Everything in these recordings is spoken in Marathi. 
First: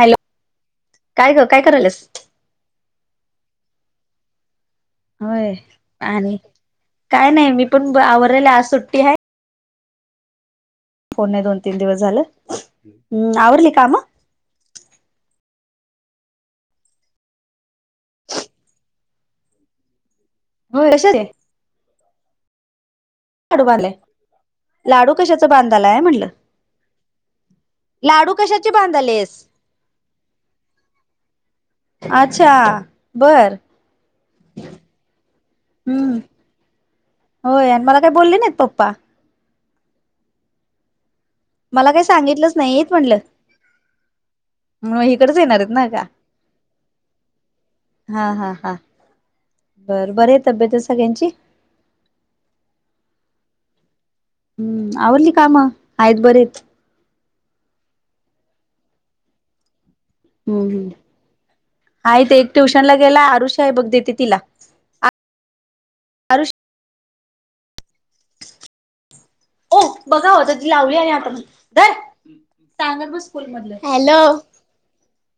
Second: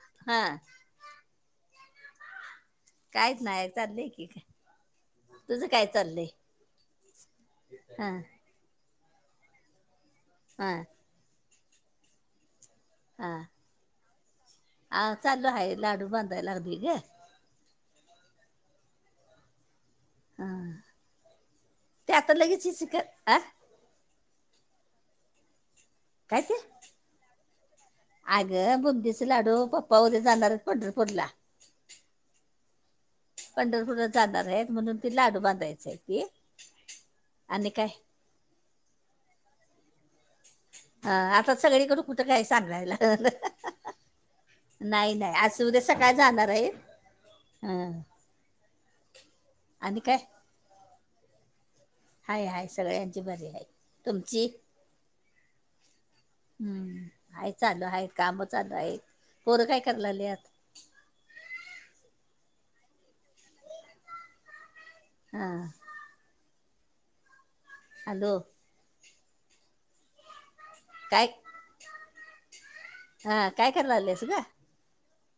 हॅलो हा काय ग काय करालस काहीच नाही चालले की होय तुझं काय चाललंय आणि काय नाही मी पण हा आवरलेले आज सुट्टी आहे हा कोनणे दोन तीन दिवस झाले हा आवरली कामा हा चालू हाय लाडू बांधायला ग हा कशाचे ते आता लगेचचिक करणार लाडू लाडू कशाच बांधलाय म्हटलं लाडू अग कशाचे बुंदीचे बांधालेस लाडू पप्पा उद्या जाणार आहेत पंढरपूरला अच्छा बर पंढरपूरला जाणार आहेत म्हणून ते लाडू बांधायचे आहेत हम्म की होय आणि मला काय बोलले नाहीत पप्पा ह आता मला काही सगळीकडून कुठं काय सांगितलंच नाहीत सांगायला म्हटलं मग नाही नाही इकडच येणार आज आहेत उद्या ना का सकाळ जाणार आहे हा हा हा आणि बर काय बर आहे तब्येत आहे सगळ्यांची हाय हाय सगळ्यांची बरी आहेय हम्म आवडली काम आहेतत बरेत हा चालू आहे काम चालू आहे पोरे काय करलंलेत ह आहेत ते एक ट्युशन ला गेला आरुषी आहे बघ देते तिला हा हॅलो काय [unintelligible] सांगत बस स्कूल हा काय मधलं करायला हॅलो. लागलेस ग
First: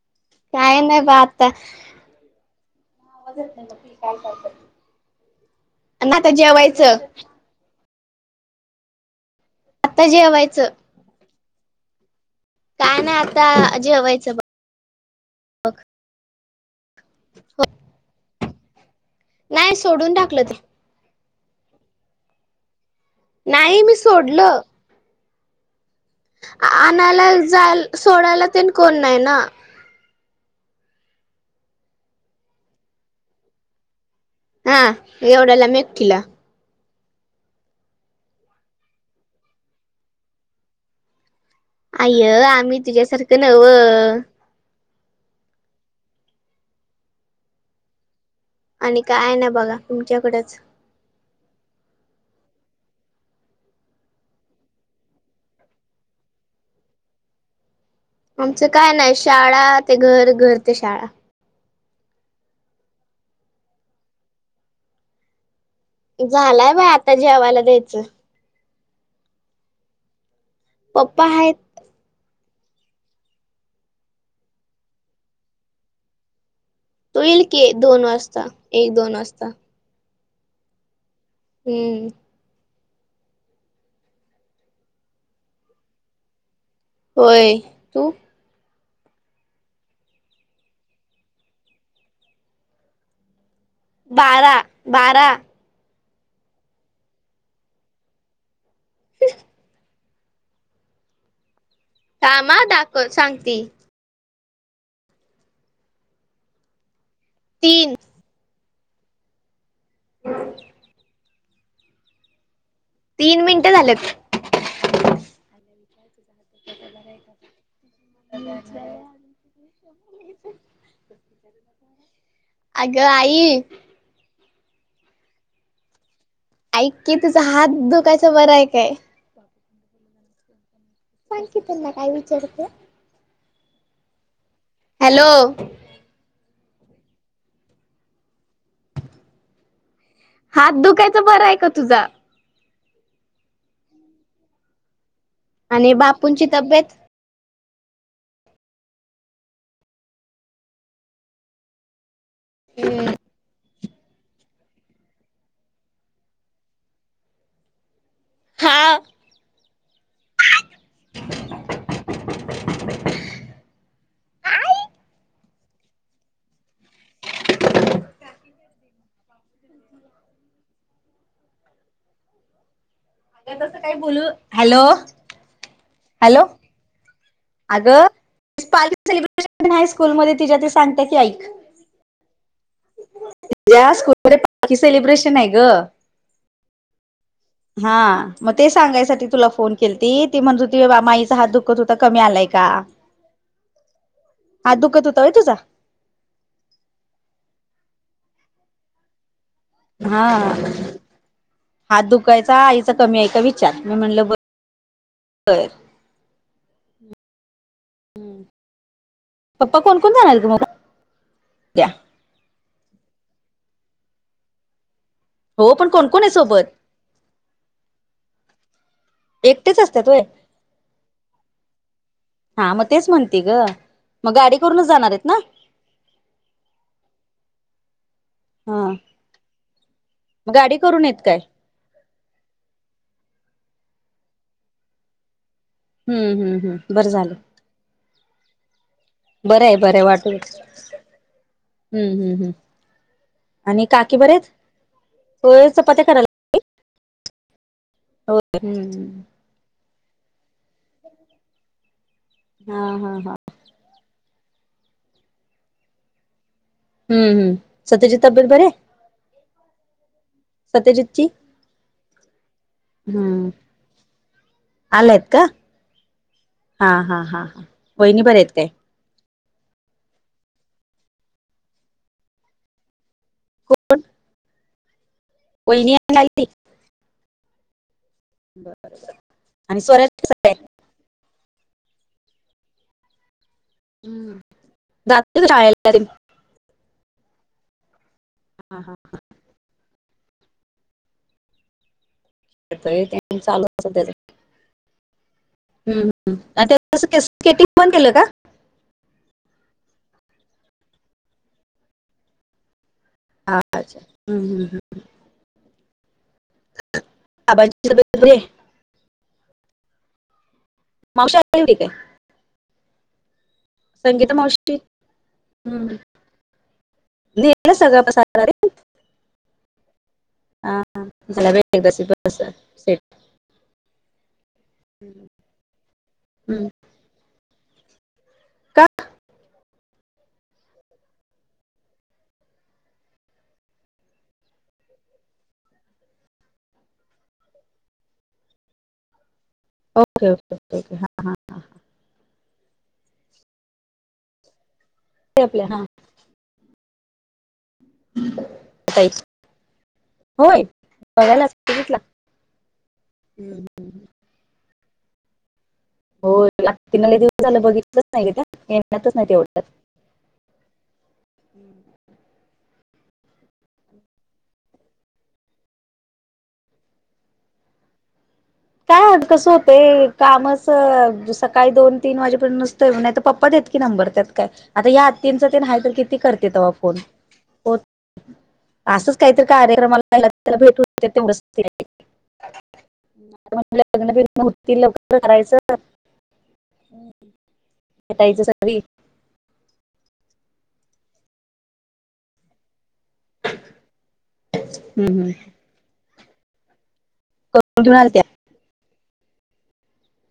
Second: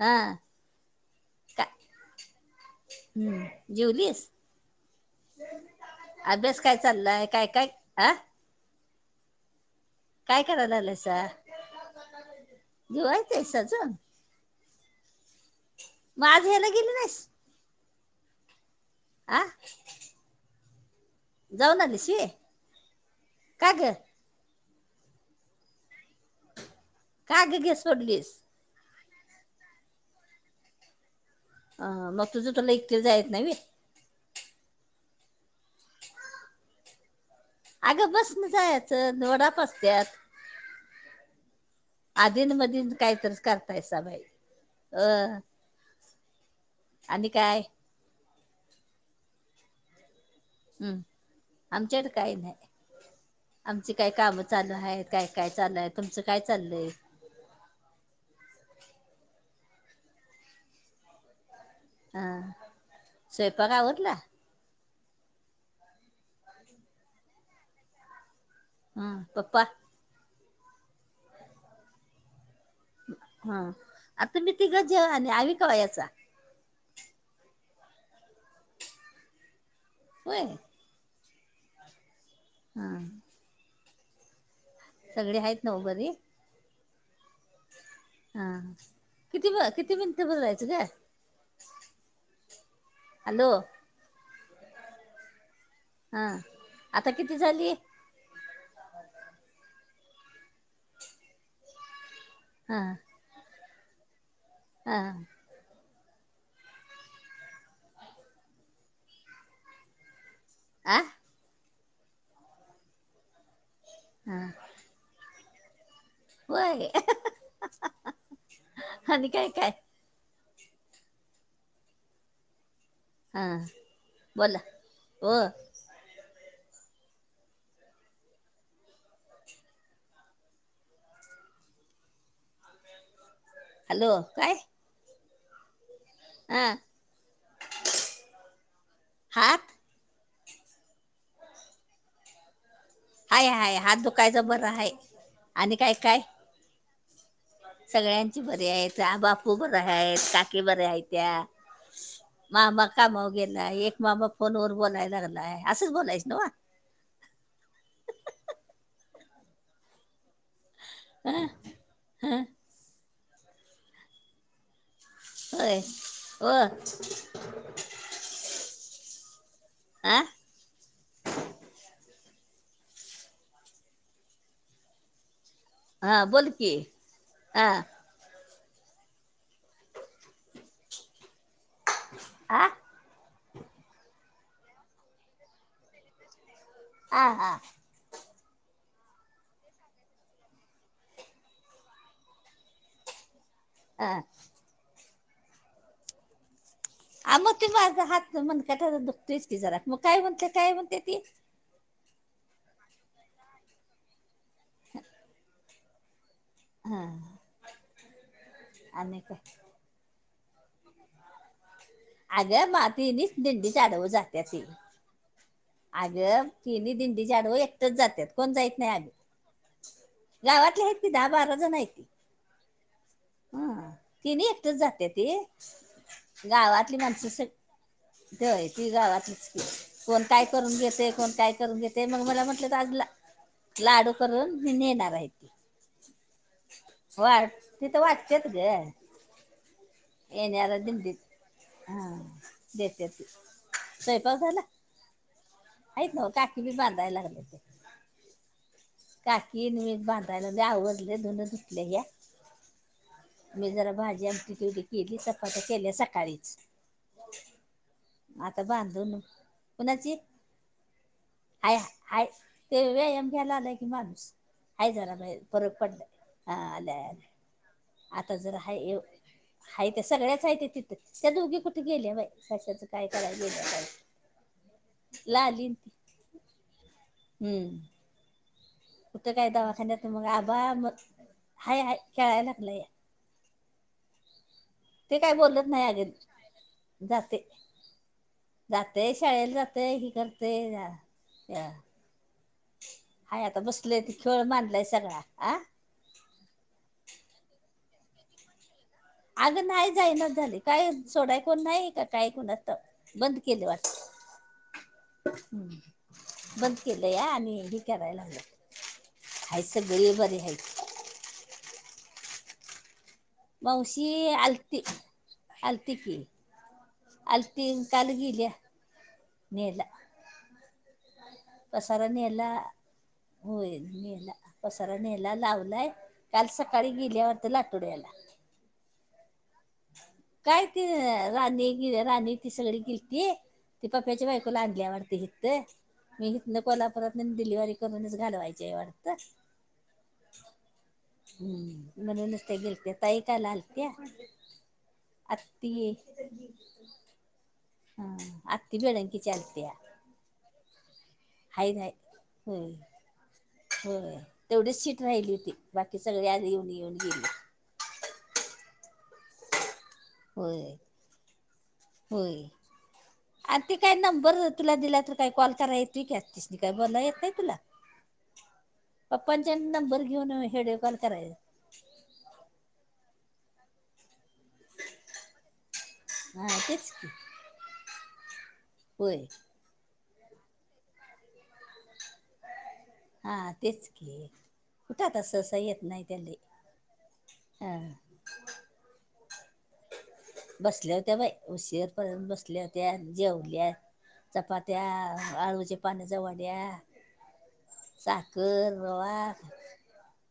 हा काय नाही ब आता काय हम्म जेवलीस? आणि आता अभ्यास काय जेवायचं चाललाय? काय -काय ह आता काय करा जेवायचं लालायस काय नाही जेवायचंस आहे आता अजून जेवायचं मग आज हेला गेली नाहीस? होय [unintelligible] आ नाही सोडून टाकलं ते. जाऊन आलीस व्हय? नाही मी सोडलं. आणायला का ग घे जायला सोडलीस सोडायला तेन कोण नाही ना. अ मग तुझं तुला एकटिला जायला येत नाही व्हय. हा एवढ्या लांब एकटीला. अगं बस न जायचं वडाप असत्यात. [inaudible] आय आधीन आम्ही मधीच तुझ्यासारखं काहीतरीच नव करतायसा बाई अ आणि काय? काय नाही बघा तुमच्याकडच. हम्म आमच्याकड काय नाही. आमची काय कामं चालू आहेत काय- काय चालू आहे तुमचं काय चाललंय? आमचं काय नाही शाळा ते घर, घर ते शाळा. हा, स्वयंपाक आवरला? झालाय बाई आता जेवायला द्यायचं. हं पप्पा? पप्पा आहेत. हा आता तुम्ही तिघंच जेवाय, आणि आवी कवा यायचा? तो येईल की दोन वाजता, एक -दोन वाजता. होय. हे... हा. सगळी आहेत नव्ह बरी? होय तू? हा किती ब -किती मिनिट बोलायचं ग? हॅलो बारा, बारा हा, आता किती झाली? [inaudible] थांब हा दाखव- सांगती. हा. तीन. हम [inaudible] आ तीन मिनिटं झाल्यात. हा. त्या [inaudible] होय आणि काय काय [unintelligible] [unintelligible] अग हा आई. बोला, ओ. ऐक की तुझा हात दुखायचा बरं आहे काय? सांग की त्यांना काय विचारत. [inaudible] हॅलो, काय? हॅलो अं हातं हातं दुःखाच्यां बरं आहे कां तुझां हायं हायं हातं दुःखाचं बरं हायं आणि कायं कायं बापूंची तब्येत सगळ्यांची बरी आहेतं आं बापूं बरे आहेतं काकी बरे आहेत्यां [unintelligible] मामा कामांवर गेलायं एक मामा फोनवरं बोलायं लागलायं असंच बोलायचं नव हां अं होयं ओ आं [unintelligible] त्यांत असं कायं बोलू हॅलो हा हॅलो बोल की हा अंग बाहेर सेलिब्रेशन नाहीं स्कूलू मध्यें तिच्यां ते सांगते ती ऐक आं तिच्यां स्कूंलमंध्ये बां सेलिब्रेशनं आहे गं हां हां हां मंग ते सांगायंसाठी तुलां फोन केलती ती म्हणतं होती माईचां हातं दुःखतं हुतां कमी आलांय कां [unintelligible] अं हातं दुखतं होतां व्हय तुझां आं मंग त्यो माझां हातं मणगटातं दुखतोयचं की जरां हां आं हातं दुखायचां आईचां कमी आहे कां विचारं मी म्हणलं ब बरं हां आणि कायं पप्पां कोण कोण जाणारं मंग उद्यां अगं मातीनीचं दिंडी च्यां अदोगरं जात्यांती हो पण कोण कोण आहे अगं सोबत तिनी दिंडी त्यां अदोगरं एकटंच जात्यांत कोण जाईत नाहीं एकटेच असतात होय आम्हीं गावांतली आहेतं की दहा बारा जणं आहेत ती हां मं तेचं म्हणते गं मंग गांडी करूंनचं जाणारं आहेतं नां गावांतली माणसं संग व्हय ती हा गांवातलीचं की कोण कायं मग गाडी करूंन करून घेतयं येत कोण काय कायं करूंन घेतयं ते मंग मलां म्हटलंत आंज लांडू करूंन मी नेणारं आहे तं हम्मं हम्मं हम्मं बरं झालं तिथं वाटत्यांत गं बरं आहे बरं वांट हम्मं हा हम्मं हम्मं देते ती आणि काकी बरंयां आहेतं आयतो काकी बी बांधाय लागलं ते हो हम्मं काकी न मी बांधायलां लोय आवरलयं धूंन धुतलयां हा हा हा मी जरां भांजी आमटी तेवढी केली चपांत्या केल्यां सकाळीचं हम्मं हम्मं सत्यांची तब्येत बरी हायं कोणांची सत्यजितची हायं हायं ते व्यायांम हम्म घायलां आलांय की कि माणूंस कां झालां आलायत का फरक पडलं हां हा आले हा हा हा वहिनी आतां बरे आहेत जरां काय हां यं हं ते सगळ्यांचं आहेतं ते तिथं त्यां दोघे कुंठे गेले बाई कशाचं कायं करायं गेलं कोण वहिनी नाहीं आहे नायंकी हम्मं बरं कुठं कायं दवाखान्यांत मंग आंबा मंग हायं हायं खेळायलां लागलं हम् ते जात काय बोलत नाही अगं जाते हा हा जात. शाळेला जात हि करते त्या हाय आता चालू बसलेय त. खेळ माांधलाय सगळा आं ह् आणि त्या केटिंग बंद केलं का. अग नाही जायना झाले काय सोडाय कोण नाही का काय कोण आता. बंद हा केले वाट अच्छा हम्म हम्म हम्म. हम्. बंद केलं या आणि हे बाबांची तब्येत करायला बरी हलं आहे खायचं वे बर घ्यायचं. मावशली काय? माऊशी संगीता मावशी आलती आलती हम्म. की. अल त नेलं सगळं पसारा कलगलय रे नेल. हा. हा झाला बाई एकदा सी बस प्रसरनला. सेट होयल नेला पसारा नेला लावलाय काल हम्म. सकाळी गेल्यावरत लाठोड्याला. का काय ती राणी ग राणी ती सगळी गिलती. ती पप््याची बायको लागल्यावरती हि मी ह कोल्हापुरात डिलिव्हरी करूनच घालवायची आहे वाटत. ओके ओके ओे हा हां. हम्म तई काला आलतय. हम ते आपल्या हा आत्ती ताई कडे आहे. होय बघायलाचघितला होय हम. होय तेवढीच सीट राहिली होती. बाकी सगळे हो आज येऊन येऊन ति गेले दिवस झालं बघितलंच नाही त्या येण्यातच नाही तेवढ्यात. हो हो. आणि ते काय नंबर तुला दिला तर काही कॉल करा येत की तिस नाही काही बन येत नाही तुला. काय कसं पप्पांच्या नंबर होतय घेऊन कामच व्हिडिओ कॉल कराय काही दोन ती वाजेपर्यंत नुसत येऊन नाही तर पप्प देत की नंबरत काय आता या तींच तीन हा तर किती करते हा ते्हा तेच फोन की हो. असंच होय काहीतरी कार्यक्रमाला भेटून तेवढ का? हा तेच लग्न की बिग्न होतील कुठ लवकर तस असं करायचं येत नाही त्याले हा. टायचं सगळी. बसल्या होत्या बाई उशीरपर्यंत बसल्या हो. त्या जेवल्या चपात्या, आळूचे पाण्याचा वड्या. घेऊन आलत्या साखर रवा.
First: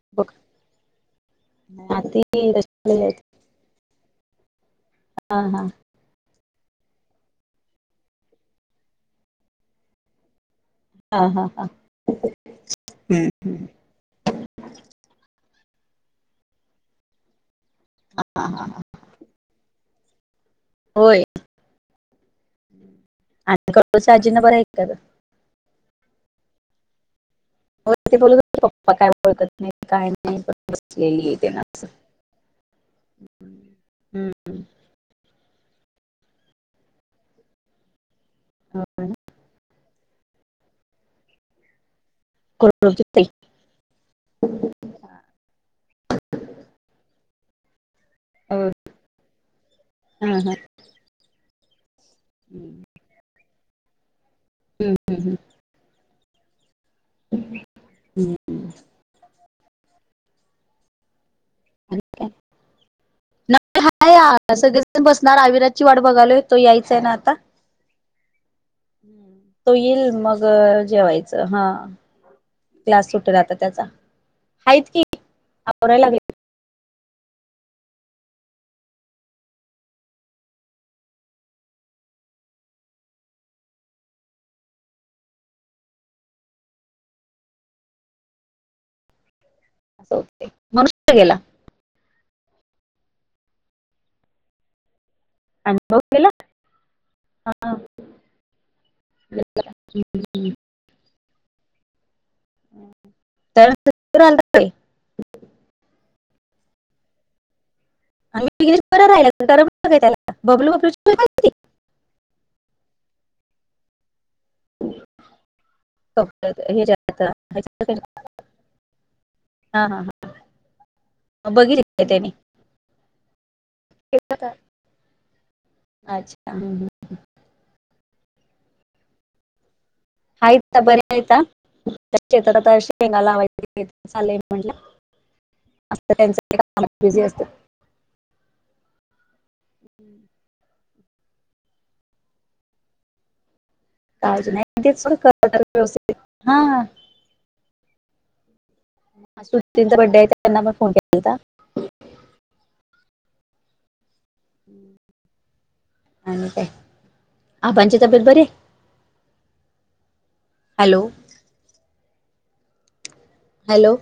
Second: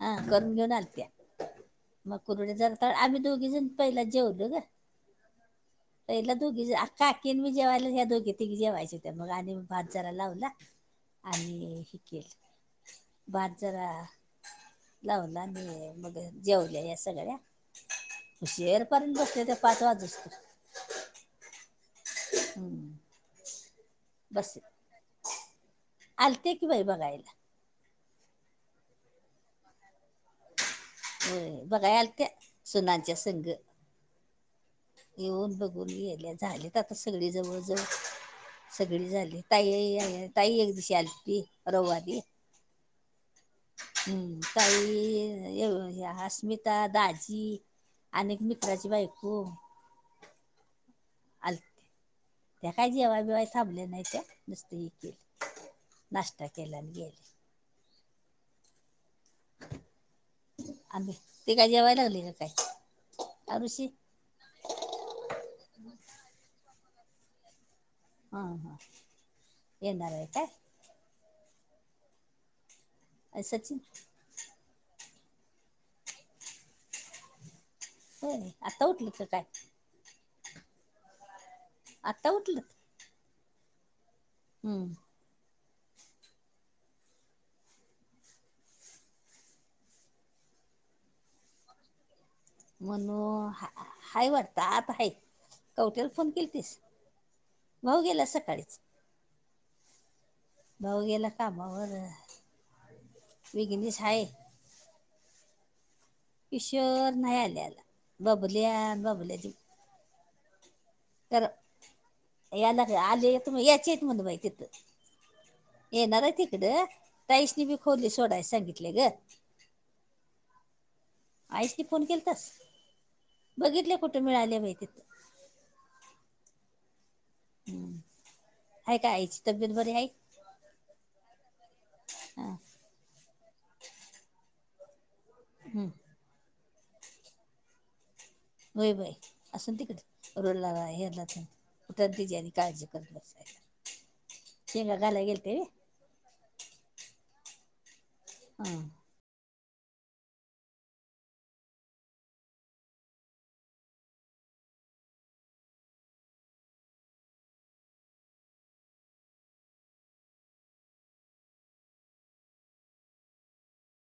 हा बघ करून घेऊन आलत मग आती कुरड्या ज कशाला आम्ही यायचं? दोघी जण पहिला जेवलो ग. हा हा. तरला दोघी काकीन मी जेवायला्या दोघी ती जेवायचे हो त्या मग आणि मी भात जराा लावला. हम्. आणि हे केल हम्म. भद जरा लावून ला म मग जेवल्या या सगळ्या हुशीर पर्यंत बसले ते पाच वाज बसत. होय. हम्म. आणि कच आजीना बरं बस आहे का आलते की बाई बघायला. ते बोलत पप्पा काय ळखत नाही काय नाही. बसलेली अ आहे ते ना बघायला आलत्या सुनांच्या सग. हम्म. येऊन बघून गेल्या झालेत आता सगळी जवळजवळ. सगळी झाली ताई ताई एक दिवशी आली ती रविवारी. कर [unintelligible] हम्म काई अस्मिता दाझी आणिक हो. मित्राची. बाई कु हा हा. आल त्या काय जेव्हा बेवाय थांबले नाही त्या नुसते ये के नाष्ट्ता केला आणि गेले. ह [unintelligible] हम्म. आध ते काय जेवाय लागले ना काय नाही, अरुशी हाय आ, सगळेजण बसणार आविराातची वाट बघालोय तो यायच आहे ना आता. हा हा. तो येईल मग जेवायचं हा क्लास सुटला आणि आता सचिन त्याचा हच की आवरायला लागले. [inaudible] होय आता उठलीत का काय आता उठल हम्म. असं हो मणुष गेला म्हण हाय वाटतं आत हाय अनुभव कवट्याला गेला फोन केली तस भाऊ गेला सकाळीच [inaudible] भाऊ गेला कामावर तर आला विघनेश आहे तर काय? किशोर नाही आल्या आला आणि बाबल्या विघ्नेश बरं बाबल्या राहिला कारण त्याला बबलू बबलू तर याला का आल य त म याचे येत म्हला माहिती येणार आहे तिकडं हे जे आता- ताईशनी बी खोली सोडाय सांगितले ग. हा हा हा आईसनी बघितले फोन केल त्याने तस बघितले कुठे मिळाले माहितीथ. अच्छा हमम. हम्म आहे का आईची तब्येत बरी आहे. आयता बरीयता. ात हां आ शेंगाला चा म्हटलं. हम. त्यां बिझी असतं होय बाय असून तिकड [unintelligible] तर तेजी अन् काळजी करत असायला काज नाही ते व्यवस्थित हा हम. सुतींचा बड्डे आहे त्यांना पण फोन केला होता. आणि काय आबांची तब्येत बरी आहे. हॅलो. हॅलो